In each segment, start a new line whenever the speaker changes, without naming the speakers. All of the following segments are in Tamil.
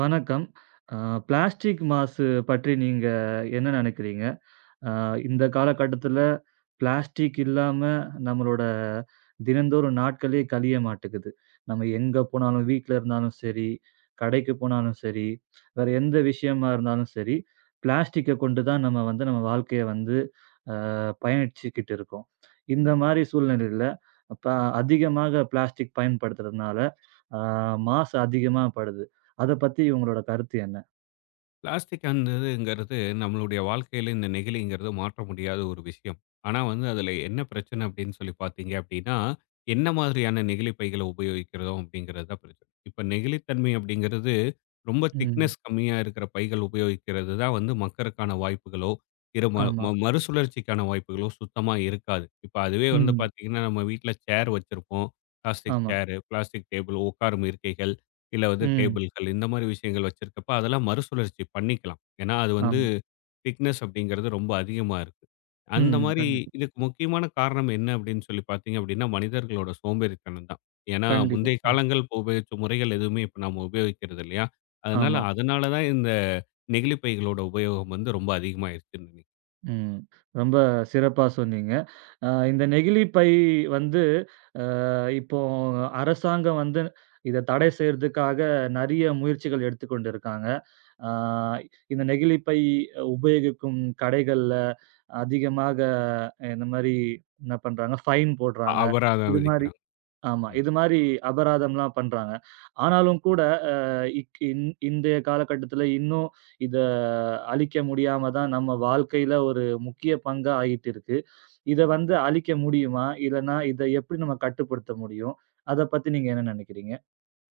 வணக்கம். அ பிளாஸ்டிக் மாசு பற்றி நீங்க என்ன நினைக்கிறீங்க? ஆ இந்த காலகட்டத்தில பிளாஸ்டிக் இல்லாம நம்மளோட தினந்தோறும் நாட்களே கழிய மாட்டேங்குது. நம்ம எங்க போனாலும், வீட்ல இருந்தாலும் சரி, கடைக்கு போனாலும் சரி, வேற எந்த விஷயமா இருந்தாலும் சரி, பிளாஸ்டிக்க கொண்டு தான் நம்ம வந்து நம்ம வாழ்க்கைய வந்து அ பயணிச்சுக்கிட்டு இருக்கோம். இந்த மாரி சூழ்நிலையில அப்ப அதிகமாக பிளாஸ்டிக் பயன்படுத்துறதுனால, ஆ மாசு அதிகமா படுது. அத பத்தி உங்களோட கருத்து என்ன?
பிளாஸ்டிக் அந்ததுங்கிறது நம்மளுடைய வாழ்க்கையில இந்த நெகிழிங்கிறது மாற்ற முடியாத ஒரு விஷயம். ஆனா வந்து அதுல என்ன பிரச்சனை அப்படின்னு சொல்லி பார்த்தீங்க அப்படின்னா, என்ன மாதிரியான நெகிழி பைகளை உபயோகிக்கிறோம் அப்படிங்கிறது தான் பிரச்சனை. இப்ப நெகிழித்தன்மை அப்படிங்கிறது ரொம்ப
ம்.
திக்னெஸ் கம்மியா இருக்கிற பைகள் உபயோகிக்கிறது தான் வந்து மக்கறக்கான வாய்ப்புகளோ, இரு ம
ஆமா.
ம மறுசுழற்சிக்கான வாய்ப்புகளோ சுத்தமா இருக்காது. இப்ப அதுவே வந்து
ம்.
பார்த்தீங்கன்னா, நம்ம வீட்ல சேர் வச்சிருப்போம். பிளாஸ்டிக்
ஆமா.
சேரு, பிளாஸ்டிக் டேபிள், உட்காரும் இருக்கைகள் இல்ல வந்து
ம்.
டேபிள்கள் இந்த மாதிரி விஷயங்கள் வச்சிருக்கப்ப அதெல்லாம் மறுசுழற்சி பண்ணிக்கலாம். ஏன்னா அது வந்து
ஆமா.
திக்னெஸ் அப்படிங்கிறது ரொம்ப அதிகமா இருக்கு. அந்த
ம்.
மாதிரி
கண்டிப்பா,
இதுக்கு முக்கியமான காரணம் என்ன அப்படின்னு சொல்லி பார்த்தீங்க அப்படின்னா, மனிதர்களோட சோம்பேறித்தனம் தான். ஏன்னா
கண்டிப்பா.
முந்தைய
ம்.
காலங்கள் இப்ப உபயோகிச்ச முறைகள் எதுவுமே இப்ப நாம உபயோகிக்கிறது இல்லையா? அதனால
ஆமா.
அதனால தான் இந்த நெகிழிப் பைகளோட உபயோகம் வந்து ரொம்ப அதிகமாயிருச்சுன்னு நினைக்கிறேன்.
ம். ரொம்ப சிறப்பா சொன்னீங்க. இந்த நெகிழி பை வந்து இப்போ அரசாங்கம் வந்து இத தடை செய்றதுக்காக நெறைய முயற்சிகள் எடுத்துக்கொண்டு இருக்காங்க. அ இந்த நெகிழி பை உபயோகிக்கும் கடைகள்ல அதிகமாக இந்த மாரி என்ன பண்றாங்க, ஃபைன் போடுறாங்க.
அபராதம்
இது மாரி
விதிக்கிறாங்க.
ஆமா.
ம்.
இது மாரி அபராதம்லாம் பண்றாங்க. ஆனாலும் கூட அ இக் இன் இன்றைய காலகட்டத்தில இன்னும் இத அழிக்க முடியாம தான் நம்ம வாழ்க்கையில ஒரு முக்கிய பங்கா ஆயிட்டு இருக்கு. இத வந்து அழிக்க முடியுமா? இல்லன்னா இத எப்படி நம்ம கட்டுப்படுத்த முடியும்? அத பத்தி நீங்க என்ன நினைக்கிறீங்க?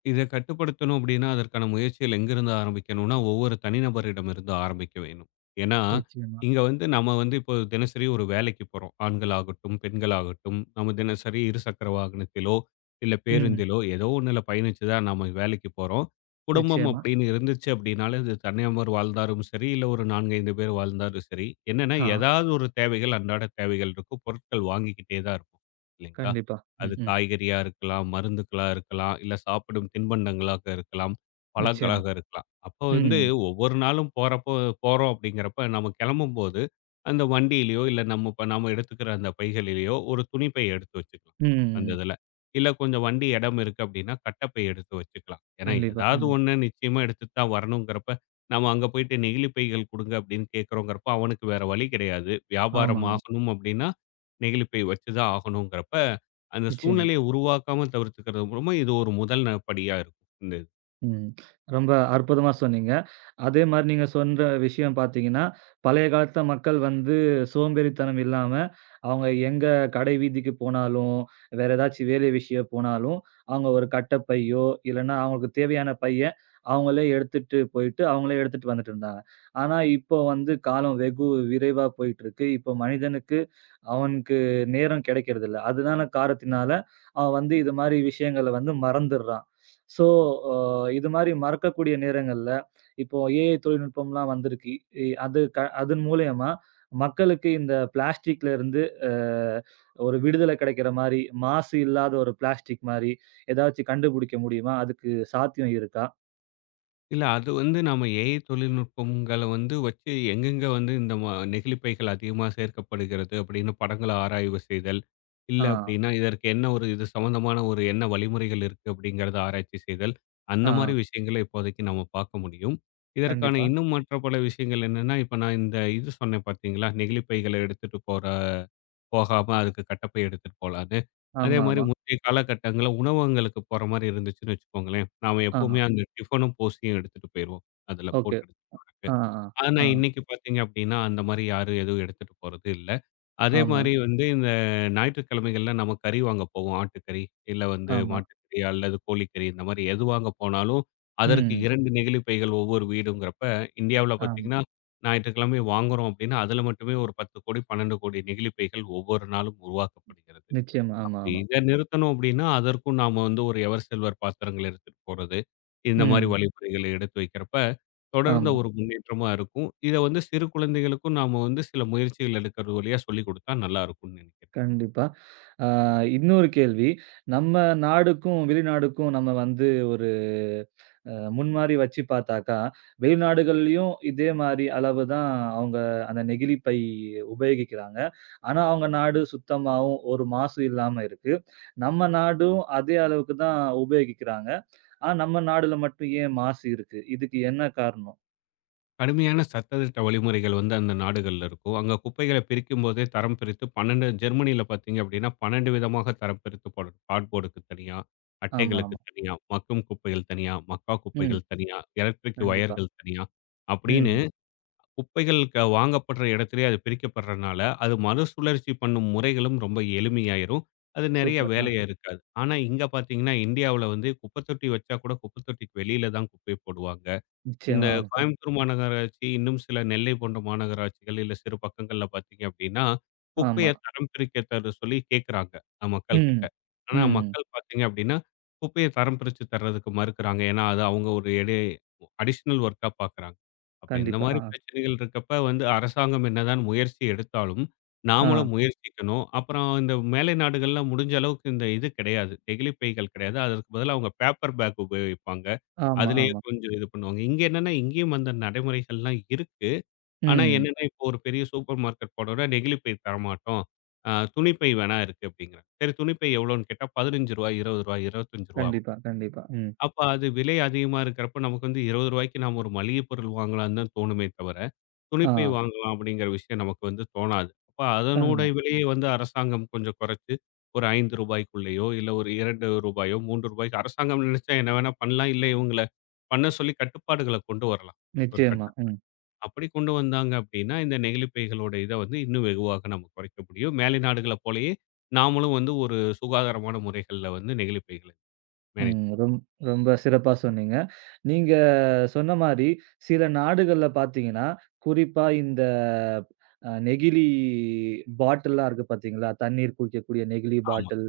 இத கட்டுப்படுத்தணும் அப்படின்னா, அதற்கான முயற்சிகள் எங்கிருந்து ஆரம்பிக்கணும்னா, ஒவ்வொரு தனிநபரிடமிருந்து ஆரம்பிக்க வேணும். ஏன்னா,
நிச்சயமா.
இங்க வந்து நம்ம வந்து இப்போ தினசரி ஒரு வேலைக்கு போறோம். ஆண்களாகட்டும், பெண்களாகட்டும், நம்ம தினசரி இருசக்கர வாகனத்திலோ, இல்ல
ம்.
பேருந்திலோ ஏதோ ஒண்ணுல பயணிச்சு தான் நம்ம வேலைக்கு போறோம். குடும்பம்
நிச்சயமா.
அப்படின்னு இருந்துச்சு அப்படின்னாலே, அது தனிநபர் வாழ்ந்தாலும் சரி, இல்ல ஒரு 4, 5 பேர் வாழ்ந்தாலும் சரி, என்னன்னா
ஆ.
ஏதாவது ஒரு தேவைகள், அன்றாட தேவைகள் இருக்கும். பொருட்கள் வாங்கிக்கிட்டே தான் இருப்போம். இல்லைங்களா?
கண்டிப்பா.
அது
ம், ம்.
காய்கறியா இருக்கலாம், மருந்துகளா இருக்கலாம், இல்ல சாப்பிடும் தின்பண்டங்களாக இருக்கலாம்,
நிச்சயம்.
பழங்களாக இருக்கலாம். அப்போ வந்து
ம்.
ஒவ்வொரு நாளும் போறோம் அப்படிங்கிறப்ப நம்ம கிளம்பும்போது, அந்த வண்டியிலயோ இல்ல நம்ம இப்ப நாம எடுத்துக்கிற அந்த பைகளிலேயோ ஒரு துணி பை எடுத்து வச்சுக்கலாம். அந்த
ம்.
இதுல. இல்ல கொஞ்சம் வண்டி இடம் இருக்கு அப்படின்னா கட்டப்பை எடுத்து வச்சுக்கலாம். ஏன்னா
கண்டிப்பா.
ஏதாவது
ம்.
ஒண்ணு நிச்சயமா எடுத்துட்டு தான் வரணுங்கிறப்ப, நம்ம அங்க போயிட்டு நெகிழி பைகள் குடுங்க அப்படின்னு கேட்கிறோங்கிறப்ப அவனுக்கு வேற வழி கிடையாது. வியாபாரம்
ஆமாங்க.
ஆகணும் அப்படின்னா, நெகிழிப்பை வச்சு தான் ஆகணுங்கிறப்ப அந்த
நிச்சயமா.
சூழ்நிலைய உருவாக்காம தவிர்த்துக்கிறது மூலமா இது ஒரு முதல் படியா இருக்கும். இந்த இது.
ம். ரொம்ப அற்புதமா சொன்னீங்க. அதே மாரி நீங்க சொல்ற விஷயம் பார்த்தீங்கன்னா, பழைய காலத்துல மக்கள் வந்து சோம்பேறித்தனம் இல்லாம, அவங்க எங்க கடை வீதிக்கு போனாலும், வேற ஏதாச்சும் வேலை விஷயம் போனாலும், அவங்க ஒரு கட்டை பையோ, இல்லன்னா அவங்களுக்கு தேவையான பைய அவங்களே எடுத்துட்டு போயிட்டு, அவங்களே எடுத்துட்டு வந்துட்டு இருந்தாங்க. ஆனா இப்போ வந்து காலம் வெகு விரைவா போயிட்டு இருக்கு. இப்போ மனிதனுக்கு அவனுக்கு நேரம் கிடைக்கிறதில்ல. அதுதான காரணத்தினால, அவன் வந்து இது மாரி விஷயங்கள வந்து மறந்துர்றான். ஸோ, அ இது மாரி மறக்கக்கூடிய நேரங்கள்ல, இப்போ ஏஐ தொழில்நுட்பம்லாம் வந்திருக்கு. இ அது க அதன் மூலியமா மக்களுக்கு இந்த பிளாஸ்டிக்ல இருந்து அ ஒரு விடுதலை கிடைக்கிற மாரி, மாசு இல்லாத ஒரு பிளாஸ்டிக் மாரி ஏதாச்சும் கண்டுபிடிக்க முடியுமா? அதுக்கு சாத்தியம் இருக்கா?
இல்ல அது வந்து நாம ஏஐ தொழில்நுட்பங்கள வந்து வச்சு எங்கெங்க வந்து இந்த நெகிழிப்பைகள் அதிகமா சேர்க்கப்படுகிறது அப்படின்னு படங்கள ஆராய்வு செய்தல், இல்ல
ஆ,
அப்படின்னா இதற்கு என்ன ஒரு இது சம்மந்தமான ஒரு என்ன வழிமுறைகள் இருக்கு அப்படிங்கிறத ஆராய்ச்சி செய்தல், அந்த மாரி
ஆ.
விஷயங்கள இப்போதைக்கு நம்ம பார்க்க முடியும். இதற்கான
கண்டிப்பா.
இன்னும் மற்ற பல விஷயங்கள் என்னன்னா, இப்ப நான் இந்த இது சொன்னேன் பார்த்தீங்களா? நெகிழிப்பைகள எடுத்துட்டு போகாம அதுக்கு கட்டப்பை எடுத்துட்டு போலான்னு. அதே மாரி
ஆமாமா.
முந்தைய காலகட்டங்கள்ல உணவகங்களுக்கு போற மாரி இருந்துச்சுன்னு வச்சுக்கோங்களேன், நாம
ஆ.
எப்பவுமே அந்த டிஃபனும், போசியும் எடுத்துட்டு போயிருவோம். அதுல
ஓகே.
போட்டு எடுத்துட்டு வரக்கு.
ஆ, ஆ,
ஆனா
ஆ.
இன்னைக்கு பாத்தீங்க அப்படின்னா, அந்த மாரி யாரும் எதுவும் எடுத்துட்டு போறது இல்ல. அதே
ஆமா,
மாரி வந்து இந்த ஞாயிற்றுக்கிழமைகள்ல நம்ம கறி வாங்க போவோம். ஆட்டுக்கறி, இல்ல வந்து
ஆமா.
மாட்டுக்கறி அல்லது கோழிக்கறி இந்த மாரி எது வாங்க போனாலும், அதற்கு
ம்.
2 நெகிழி பைகள் ஒவ்வொரு வீடுங்கிறப்ப, இந்தியாவுல
ஆ.
பார்த்தீங்கன்னா, ஞாயிற்றுக்கிழமை வாங்குறோம் அப்டின்னா, அதுல மட்டுமே ஒரு 10 கோடி, 12 கோடி நெகிழி பைகள் ஒவ்வொரு நாளும் உருவாக்கப்படுகிறது.
நிச்சயமா. ஆமா, ஆமா.
இத நிறுத்தணும் அப்டின்னா, அதற்கும் நாம வந்து ஒரு எவர் சில்வர் பாத்திரங்கள் எடுத்துட்டு போறது. இந்த மாரி
ம்.
வழிமுறைகள எடுத்து வைக்கிறப்ப, தொடர்ந்த
ஆமா.
ஒரு முன்னேற்றமா இருக்கும். இத வந்து சிறு குழந்தைகளுக்கும் நாம வந்து சில முயற்சிகள் எடுக்கிறது வழியா சொல்லிக் குடுத்தா நல்லா இருக்கும்னு நெனைக்கிறேன்.
கண்டிப்பா. ஆ இன்னொரு கேள்வி. நம்ம நாடுக்கும், வெளிநாடுக்கும் நம்ம வந்து ஒரு முன்மாரி வச்சு பார்த்தாக்கா, வெளிநாடுகள்லயும் இதே மாரி அளவு தான் அவுங்க அந்த நெகிழி பை உபயோகிக்கிறாங்க. ஆனா, அவுங்க நாடு சுத்தமாவும், ஒரு மாசு இல்லாம இருக்கு. நம்ம நாடும் அதே அளவுக்கு தான் உபயோகிக்கிறாங்க. ஆனா, நம்ம நாடுல மட்டும் ஏன் மாசு இருக்கு? இதுக்கு என்ன காரணம்?
கடுமையான சட்டதிட்ட வழிமுறைகள் வந்து அந்த நாடுகள்ல இருக்கும். அங்க குப்பைகள பிரிக்கும்போதே தரம் பிரித்து 12 ஜெர்மனில பார்த்தீங்க அப்டின்னா, 12 விதமாக தரம் பிரித்து போடணும். கார்ட்போர்டுக்கு தனியா, அட்டைகளுக்கு
ஆமாமா.
தனியா, மக்கும் குப்பைகள் தனியா, மக்கா
ம்.
குப்பைகள் தனியா, எலக்ட்ரிக்
கண்டிப்பா.
வயர்கள் தனியா, அப்படின்னு
ம்.
குப்பைகள் வாங்கப்படுற இடத்திலேயே அது பிரிக்கப்படுறனால, அது மறுசுழற்சி பண்ணும் முறைகளும் ரொம்ப எளிமையாயிரும். அது நெறைய
சூப்பர். ஆ.
வேலையா இருக்காது. ஆனா, இங்க பார்த்தீங்கன்னா, இந்தியாவுல வந்து குப்பத்தொட்டி வச்சா கூட குப்பத்தொட்டிக்கு வெளியில தான் குப்பைய போடுவாங்க. இந்த
நிச்சயமா. ஆமா.
கோயம்புத்தூர் மாநகராட்சி, இன்னும் சில நெல்லை போன்ற மாநகராட்சிகள், இல்ல சிறு பக்கங்கள்ல பார்த்தீங்க அப்படின்னா, குப்பைய
ஆமா.
தரம் பிரிக்க தர சொல்லி கேட்குறாங்க மக்கள்
ம்.
கிட்ட. ஆனா
ம்.
மக்கள் பார்த்தீங்க அப்படின்னா, குப்பைய தரம் பிரிச்சு தர்றதுக்கு மறுக்கிறாங்க. ஏன்னா, அது அவங்க ஒரு எடை அடிஷனல் ஒர்க்கா பார்க்குறாங்க. அப்ப இந்த
கண்டிப்பா.
மாரி
ஆ.
பிரச்சனைகள் இருக்கப்ப வந்து அரசாங்கம் என்னதான் முயற்சி எடுத்தாலும்,
ஆ.
நாமளும் முயற்சிக்கணும். அப்புறம் இந்த மேலை நாடுகள்லாம் முடிஞ்ச அளவுக்கு இந்த இது கிடையாது. நெகிழிப் பைகள் கிடையாது. அதற்கு பதிலா அவங்க பேப்பர் பேக் உபயோகிப்பாங்க.
ஆமா,
அதிலேயே
ஆமா.
கொஞ்சம் இது பண்ணுவாங்க. இங்க என்னன்னா, இங்கேயும் அந்த நடைமுறைகள்லாம் இருக்கு. ஆனா
ம்.
என்னன்னா, இப்போ ஒரு பெரிய சூப்பர் மார்க்கெட் போனோம்னா, நெகிழிப்பை தரமாட்டோம். அ துணிப்பை வேணா இருக்கு அப்படிங்கிறாங்க. சரி துணிப்பை எவ்வளோன்னு கேட்டா, ரூ. 15, ரூ. 20, ரூ. 25.
கண்டிப்பா, கண்டிப்பா. ம்.
அப்ப அது விலை அதிகமா இருக்கிறப்ப நமக்கு வந்து ரூ. 20க்கு நாம ஒரு மளிகை பொருள் வாங்கலாம்னு தான் தோணுமே தவிர,
ஆ.
துணிப்பை வாங்கலாம் அப்படிங்கிற விஷயம் நமக்கு வந்து தோணாது. அப்ப அதனோட
ஆமா.
விலையை வந்து அரசாங்கம் கொஞ்சம் குறைச்சு, ஒரு ரூ. 5க்குள்ளேயோ இல்ல ஒரு ரூ. 2யோ ரூ. 3க்கு அரசாங்கம் நினைச்சா என்ன வேணா பண்ணலாம். இல்ல இவங்கள பண்ண சொல்லி கட்டுப்பாடுகள கொண்டு வரலாம். ஒரு
நிச்சயமா.
கட்டம்.
ம்.
அப்படி கொண்டு வந்தாங்க அப்படின்னா, இந்த நெகிழி பைகளோட இத வந்து இன்னும் வெகுவாக நம்ம குறைக்க முடியும். மேலை நாடுகள போலயே நாமளும் வந்து ஒரு சுகாதாரமான முறைகள்ல வந்து நெகிழி பைகள மேனேஜ்
ம். ரொம்ப சிறப்பா சொன்னீங்க. நீங்க சொன்ன மாரி சில நாடுகள்ல பார்த்தீங்கன்னா, குறிப்பா இந்த நெகிழி பாட்டில்லாம் இருக்கு பார்த்தீங்களா? தண்ணீர் குடிக்கக்கூடிய நெகிழி
ஆமா.
பாட்டில்,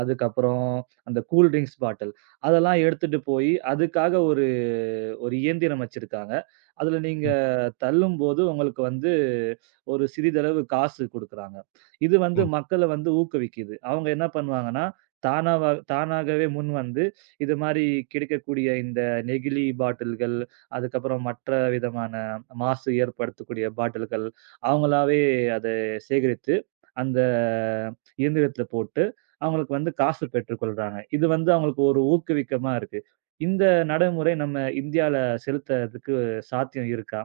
அதுக்கப்புறம் அந்த கூல் ட்ரிங்க்ஸ் பாட்டில் அதெல்லாம் எடுத்துட்டு போயி, அதுக்காக ஒரு ஒரு இயந்திரம் வச்சிருக்காங்க. அதுல நீங்க
ம்.
தள்ளும்போது உங்களுக்கு வந்து ஒரு சிறிதளவு காசு குடுக்குறாங்க. இது வந்து
உண்ம.
மக்கள வந்து ஊக்குவிக்குது. அவங்க என்ன பண்ணுவாங்கன்னா, தானாவ தானாகவே முன் வந்து இது மாரி கிடைக்கக்கூடிய இந்த நெகிழி பாட்டில்கள், அதுக்கப்புறம் மற்ற விதமான மாசு ஏற்படுத்தக்கூடிய பாட்டில்கள், அவங்களாவே அத சேகரித்து அந்த இயந்திரத்துல போட்டு அவங்களுக்கு வந்து காசு பெற்றுக்கொள்றாங்க. இது வந்து அவங்களுக்கு ஒரு ஊக்குவிக்கமா இருக்கு. இந்த நடைமுறை நம்ம இந்தியால செலுத்துறதுக்கு சாத்தியம் இருக்கா?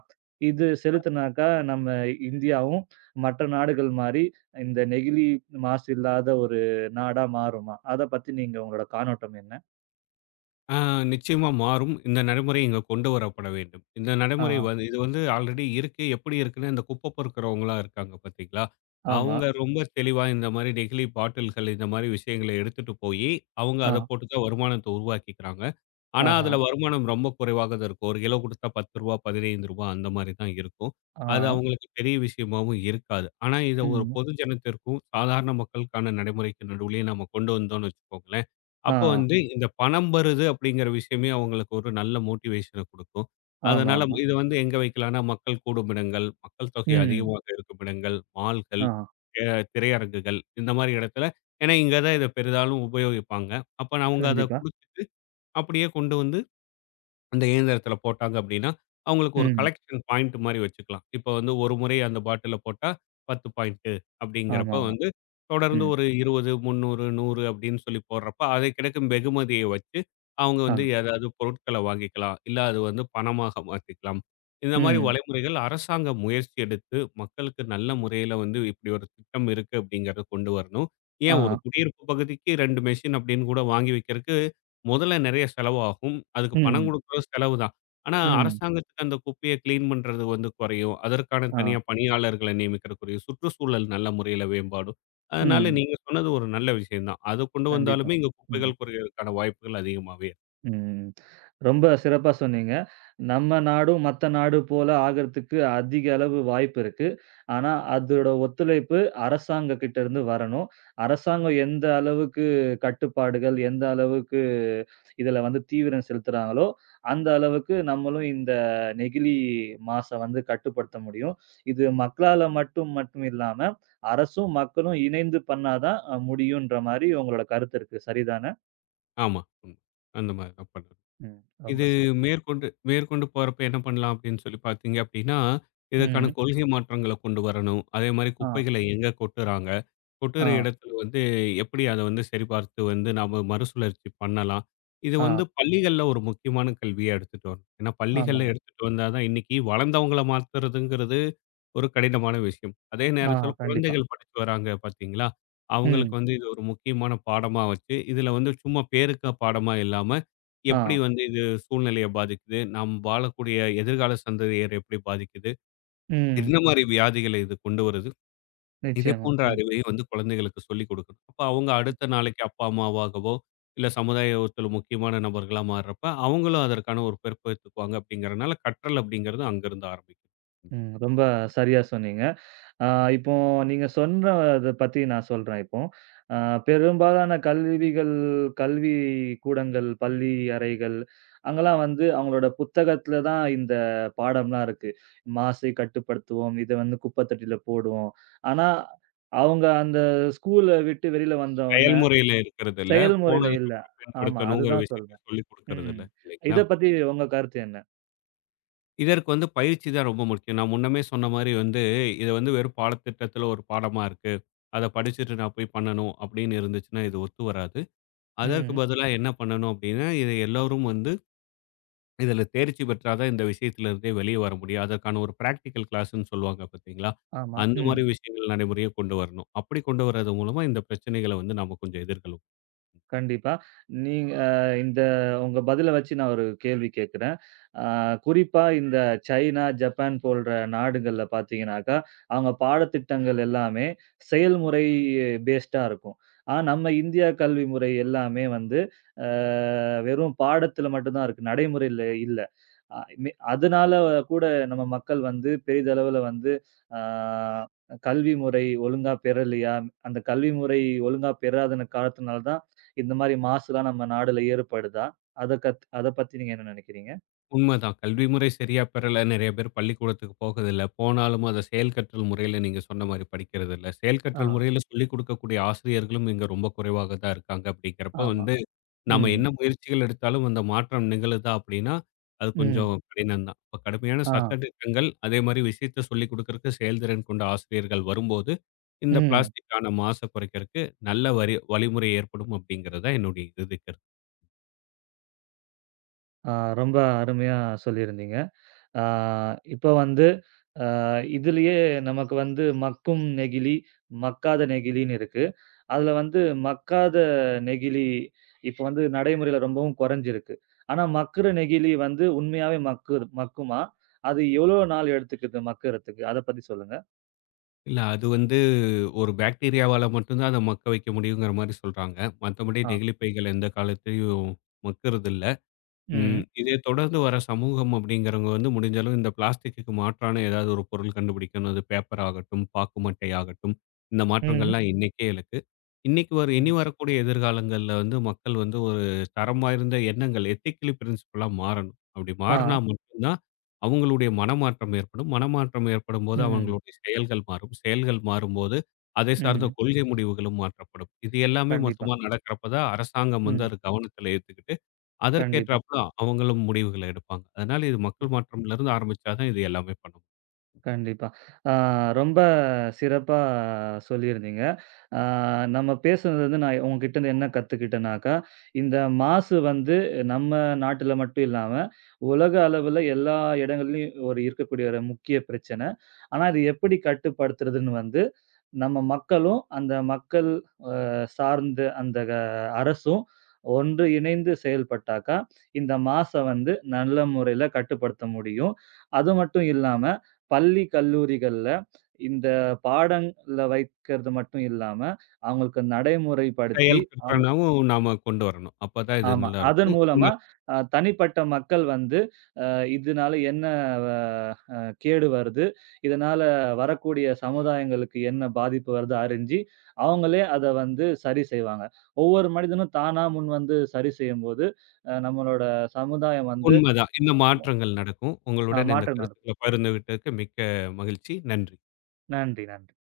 இது செலுத்துனாக்கா, நம்ம இந்தியாவும் மற்ற நாடுகள் மாரி, இந்த நெகிழி மாசு இல்லாத ஒரு நாடா மாறுமா? அத பத்தி நீங்க உங்களோட காண்ணோட்டம் என்ன?
ஆ நிச்சயமா மாறும். இந்த நடைமுறை இங்க கொண்டு வரப்பட வேண்டும். இந்த நடைமுறை
ஆ,
வந்து இது வந்து ஆல்ரெடி இருக்கு. எப்படி இருக்குன்னா, இந்த குப்ப பொறுக்குறவங்கலாம் இருக்காங்க பார்த்தீங்களா?
ஆமா.
அவங்க ரொம்ப தெளிவா இந்த மாரி நெகிழி பாட்டில்கள், இந்த மாரி விஷயங்கள எடுத்துட்டு போயி, அவங்க அத
ஆ,
போட்டு தான் வருமானத்த உருவாக்கிக்கிறாங்க. ஆனா,
ஆஹா,
அதுல வருமானம் ரொம்ப குறைவாக தான் இருக்கும். 1 கிலோ குடுத்தா ரூ. 10, ரூ. 15 அந்த மாரி தான் இருக்கும். அது
ஆ,
அவங்களுக்கு பெரிய விஷயமாவும் இருக்காது. ஆனா, இத ஒரு
ம்.
பொது ஜனத்திற்கும், சாதாரண மக்களுக்கான நடைமுறைக்கு நடுவுலயும் நம்ம கொண்டு வந்தோம்னு வச்சுக்கோங்களேன். அப்போ
ஆ,
வந்து இந்த பணம் வருது அப்படிங்கிற விஷயமே அவங்களுக்கு ஒரு நல்ல மோட்டிவேஷன குடுக்கும். அதனால
ஆமாமா.
இத வந்து எங்க வைக்கலாம்னா, மக்கள் கூடும் இடங்கள், மக்கள் தொகை
ம்.
அதிகமாக இருக்கும் இடங்கள், மால்கள்,
ஆ,
அ திரையரங்குகள் இந்த மாரி இடத்துல, ஏன்னா இங்க தான் இத பெரிதாலும் உபயோகிப்பாங்க. அப்ப நான் அவங்க அத
கண்டிப்பா.
குடுத்துட்டு அப்படியே கொண்டு வந்து அந்த இயந்திரத்துல போட்டாங்க அப்படின்னா, அவங்களுக்கு ஒரு
ம்.
கலெக்ஷன் பாயிண்ட் மாரி வச்சுக்கலாம். இப்ப வந்து ஒரு முறை அந்த பாட்டில போட்டா 10 பாயிண்ட் அப்படிங்கிறப்ப
ஆமாமா.
வந்து, தொடர்ந்து
ம்.
ஒரு 20, 300, 100 அப்படின்னு சொல்லி போடுறப்ப, அது கிடைக்கும் வெகுமதிய வச்சு, அவங்க
ஆ,
வந்து ஏதாவது பொருட்கள வாங்கிக்கலாம். இல்ல அது வந்து பணமாக மாத்திக்கலாம். இந்த மாரி
ம்.
வழிமுறைகள் அரசாங்கம் முயற்சி எடுத்து, மக்களுக்கு நல்ல முறையில வந்து இப்படி ஒரு திட்டம் இருக்கு அப்படிங்கிறத கொண்டு வரணும். ஏன் ஒரு
ஆ,
குடியிருப்பு பகுதிக்கு 2 மெஷின் அப்படின்னு கூட வாங்கி வைக்கிறக்கு முதல்ல நெறைய செலவாகும். அதுக்கு பணம்
ம்.
குடுக்குறது செலவு தான். ஆனா,
ம்.
அரசாங்கத்துக்கு அந்த குப்பைய கிளீன் பண்றது வந்து குறையும். அதற்கான
ஆ,
தனியா பணியாளர்கள நியமிக்கிறது குறையும். சுற்றுச்சூழல் நல்ல முறையில மேம்பாடும். அதனால
ம்.
நீங்க சொன்னது ஒரு நல்ல விஷயம் தான். அத கொண்டு
கண்டிப்பா.
வந்தாலுமே இங்க
ம்.
குப்பைகள் குறையறதுக்கான வாய்ப்புகள் அதிகமாவே இருக்கு.
ம். ரொம்ப சிறப்பா சொன்னீங்க. நம்ம நாடும், மத்த நாடு போல ஆகறதுக்கு அதிக அளவு வாய்ப்பு இருக்கு. ஆனா, அதோட ஒத்துழைப்பு அரசாங்க கிட்ட இருந்து வரணும். அரசாங்கம் எந்த அளவுக்கு கட்டுப்பாடுகள், எந்த அளவுக்கு இதுல வந்து தீவிரம் செலுத்துறாங்களோ, அந்த அளவுக்கு நம்மளும் இந்த நெகிழி மாச வந்து கட்டுப்படுத்த முடியும். இது மக்களால மட்டும் மட்டும் இல்லாம, அரசும், மக்களும் இணைந்து பண்ணா தான் முடியுன்ற மாரி உங்களோட கருத்து இருக்கு. சரிதானே?
ஆமா. ம். அந்த மாரி தான் பண்ணணும்.
ம்.
இது
ரொம்ப சிறப்
மேற்கொண்டு மேற்கொண்டு போறப்ப என்ன பண்ணலாம் அப்படின்னு சொல்லி பார்த்தீங்க அப்படின்னா, இதற்கான
ம்.
கொள்கை மாற்றங்கள கொண்டு வரணும். அதே மாரி
ஆ,
குப்பைகள எங்க கொட்டுறாங்க? கொட்டுற
ஆ,
இடத்துல வந்து எப்படி அத வந்து சரிபார்த்து வந்து நாம மறுசுழற்சி பண்ணலாம். இது
ஆ,
வந்து பள்ளிகள்ல ஒரு முக்கியமான கல்வியா எடுத்துட்டு வரணும். ஏன்னா
ஆமா.
பள்ளிகள்ல ம். எடுத்துட்டு வந்தா தான் இன்னைக்கு வளர்ந்தவங்கள மாத்துறதுங்கிறது ஒரு கடினமான விஷயம். அதே
ஆ,
நேரத்துல
கண்டிப்பா.
குழந்தைகள் படிச்சு வராங்க பார்த்தீங்களா? அவங்களுக்கு
ம்.
வந்து இது ஒரு முக்கியமான பாடமா வச்சு, இதுல வந்து சும்மா பேருக்கா பாடமா இல்லாம,
ஆ,
எப்படி வந்து இது சூழ்நிலைய பாதிக்குது? நாம் வாழக்கூடிய எதிர்கால சந்ததியர் எப்படி பாதிக்குது?
ம்.
என்ன மாரி வியாதிகள இது கொண்டு வருது? இதே
நிச்சயமா.
போன்ற
ம்,
அறிவையும் வந்து குழந்தைகளுக்கு சொல்லிக் கொடுக்கணும். அப்ப அவங்க அடுத்த நாளைக்கு அப்பா, அம்மாவாகவோ, இல்ல சமுதாயத்துல முக்கியமான நபர்களா மாறுறப்ப, அவங்களும் அதற்கான ஒரு பெருப்பெடுத்துக்குவாங்க அப்படிங்கிறனால, கற்றல் அப்படிங்கிறது அங்கருந்து ஆரம்பிக்கும்.
ம். ரொம்ப சரியா சொன்னீங்க. ஆ இப்போ நீங்க சொன்னத பத்தி நான் சொல்றேன் இப்போ. அ பெரும்பாலான கல்வி கூடங்கள், பள்ளி அறைகள் அங்கலாம் வந்து அவங்களோட புத்தகத்தில தான் இந்த பாடம்லாம் இருக்கு. மாசை கட்டுப்படுத்துவோம், இத வந்து குப்பை தொட்டியில போடுவோம். ஆனா, அவங்க அந்த ஸ்கூல விட்டு வெளியில வந்த உடனே
செயல்முறையில இருக்கிறது இல்ல.
செயல்முறையில இல்ல.
போனதுக்கப்புறம்
ஆமா,
பயன்படுத்தணுங்கிற
அதுதான்
விஷயத்த
சொல்றேன்.
சொல்லிக் கொடுக்கறது இல்ல.
ம்.
இல்லைங்களா?
இத பத்தி உங்க கருத்து என்ன?
இதற்கு வந்து பயிற்சி தான் ரொம்ப முக்கியம். நான் முன்னமே சொன்ன மாரி வந்து, இது வந்து வெறும் பாடத்திட்டத்துல ஒரு பாடமா இருக்கு. அத படிச்சுட்டு நான் போய் பண்ணணும் அப்படின்னு இருந்துச்சுன்னா, இது ஒத்து வராது. அதற்கு
ம்.
பதிலா என்ன பண்ணணும் அப்படின்னா, இத எல்லோரும் வந்து இதில தேர்ச்சி பெற்றா தான் இந்த விஷயத்திலிருந்தே வெளிய வர முடியும். அதற்கான ஒரு பிராக்டிகல் கிளாஸ்ன்னு சொல்லுவாங்க பார்த்தீங்களா?
ஆமா.
அந்த
ம்.
மாரி விஷயங்கள் நடைமுறைய கொண்டு வரணும். அப்படி கொண்டு வரது மூலமா இந்த பிரச்சனைகள வந்து நாம கொஞ்சம் எதிர்கொள்ளும்.
கண்டிப்பா. நீங்க அ இந்த உங்க பதில வச்சு நான் ஒரு கேள்வி கேட்கிறேன். அ குறிப்பா இந்த சைனா, ஜப்பான் போன்ற நாடுகள்ல பார்த்தீங்கனாக்கா, அவங்க பாடத்திட்டங்கள் எல்லாமே செயல்முறை பேஸ்டா இருக்கும். ஆனா நம்ம இந்தியா கல்வி முறை எல்லாமே வந்து, அ வெறும் பாடத்துல மட்டும் தான் இருக்கு. நடைமுறையில இல்ல. அ மே அதனால கூட நம்ம மக்கள் வந்து பெரிதளவுல வந்து ஆ கல்வி முறை ஒழுங்கா பெறலையா? அந்த கல்வி முறை ஒழுங்கா பெறாதன காரணத்தினால தான், இந்த மாரி மாசுலாம் நம்ம நாடுல ஏற்படுதா? அத பத்தி நீங்க என்ன நெனைக்கிறீங்க?
உண்மதான். கல்வி முறை சரியா பெறல. நெறைய பேர் பள்ளிக்கூடத்துக்கு போகதில்ல. போனாலும் அத செயல் கற்றல் முறையில நீங்க சொன்ன மாரி படிக்கிறதில்ல. செயல்
ஆ,
கற்றல் முறையில சொல்லிக் குடுக்கக்கூடிய ஆசிரியர்களும் இங்க ரொம்ப குறைவாக தான் இருக்காங்க. அப்படிங்கிறப்ப
ஆமா.
வந்து நாம
ம்,
என்ன முயற்சிகள் எடுத்தாலும் அந்த மாற்றம் நிகழுதா அப்படின்னா, அது
ம்,
கொஞ்சம் கடினம் தான். இப்ப கடுமையான
ஆ,
சட்ட திட்டங்கள், அதே மாரி விஷயத்த சொல்லிக் குடுக்கறக்கு செயல்திறன் கொண்ட ஆசிரியர்கள் வரும்போது, இந்த
ம்.
பிளாஸ்டிக்கான மாச குறைக்கிறக்கு நல்ல வரி வழிமுறை ஏற்படும் அப்படிங்கிறது தான் என்னுடைய இறுதி கருத்து.
ஆ ரொம்ப அருமையா சொல்லியிருந்தீங்க. ஆ இப்ப வந்து அ இதுலயே நமக்கு வந்து மக்கும் நெகிழி, மக்காத நெகிழின்னு இருக்கு. அதுல வந்து மக்காத நெகிழி இப்ப வந்து நடைமுறையில ரொம்பவும் குறைஞ்சிருக்கு. ஆனா மக்குற நெகிழி வந்து உண்மையாவே மக்குது மக்குமா? அது எவ்வளோ நாள் எடுத்துக்குது மக்கறதுக்கு? அத பத்தி சொல்லுங்க.
இல்ல அது வந்து ஒரு பாக்டீரியாவால மட்டும் தான் அத மக்க வைக்க முடியுங்கிற மாரி சொல்றாங்க. மத்தபடி
ஆ.
நெகிழிப் பைகள் எந்த காலத்திலயும் மக்குறதில்ல. ம்.
ம்.
இதே தொடர்ந்து வர சமூகம் அப்படிங்கிறவங்க வந்து முடிஞ்ச அளவு இந்த பிளாஸ்டிக்குக்கு மாற்றான ஏதாவது ஒரு பொருள் கண்டுபிடிக்கணும். அது பேப்பர் ஆகட்டும், பாக்கு மட்டை ஆகட்டும். இந்த
ம்.
மாற்றங்கள்லாம் இன்னைக்கே இருக்கு. இன்னைக்கு வர இனி
கண்
வரக்கூடிய எதிர்காலங்கள்ல வந்து மக்கள் வந்து ஒரு தரம் வாய்ந்த எண்ணங்கள் எத்திக்கலி பிரின்சிபலா மாறணும். அப்படி மாறினா
ஆ.
மட்டும் தான் அவங்களுடைய மனமாற்றம் ஏற்படும். மனமாற்றம் ஏற்படும்போது
ம்.
அவங்களுடைய செயல்கள் மாறும். செயல்கள் மாறும்போது அதை சார்ந்த
ம்.
கொள்கை முடிவுகளும் மாற்றப்படும். இது எல்லாமே
கண்டிப்பா.
மொத்தமா நடக்கிறப்ப தான் அரசாங்கம் வந்து
ம்.
அது கவனத்துல ஏத்துக்கிட்டு
கண்டிப்பா.
அதற்கேற்றாப்ல அவங்களும் முடிவுகள எடுப்பாங்க. அதனால இது மக்கள் மாற்றம்லருந்து ஆரம்பிச்சா தான் இது எல்லாமே பண்ண முடியும்.
கண்டிப்பா. ஆ ரொம்ப சிறப்பா சொல்லியிருந்தீங்க. ஆ நம்ம பேசுனது வந்து நான் உங்ககிட்ட இருந்து என்ன கத்துக்கிட்டேன்னாக்கா, இந்த மாசு வந்து நம்ம நாட்டுல மட்டும் இல்லாம, உலக அளவுல எல்லா இடங்கள்லயும் ஒரு இருக்கக்கூடிய ஒரு முக்கிய பிரச்சனை. ஆனா, அது எப்படி கட்டுப்படுத்துறதுன்னு வந்து, நம்ம மக்களும், அந்த மக்கள் அ சார்ந்த அந்த அரசும் ஒன்று இணைந்து செயல்பட்டாக்கா, இந்த மாச வந்து நல்ல முறையில கட்டுப்படுத்த முடியும். அது மட்டும் இல்லாம பள்ளி, கல்லூரிகள்ல இந்த பாடங்கள்ல வைக்கிறது மட்டும் இல்லாம, அவங்களுக்கு நடைமுறைப்படுத்தி,
செயல்
அவங்க
திட்டமும் நாம கொண்டு வரணும். அப்பதான் இது
ஆமா. அதன்
நல்லாருக்கும். இந்த
மூலமா தனிப்பட்ட மக்கள் வந்து, அ இதனால என்ன அ அ கேடு வருது? இதனால வரக்கூடிய சமுதாயங்களுக்கு என்ன பாதிப்பு வருது? அறிஞ்சு, அவங்களே அத வந்து சரி செய்வாங்க. ஒவ்வொரு மனிதனும் தானா முன்வந்து சரி செய்யும்போது, நம்மளோட சமுதாயம் வந்து
உண்மதான். இந்த மாற்றங்கள் நடக்கும். உங்களுடன் இந்த
மாற்றம் நடக்கும்.
கருத்துக்கள பகிர்ந்துகிட்டதுக்கு மிக்க மகிழ்ச்சி. நன்றி.
நன்றி, நன்றி.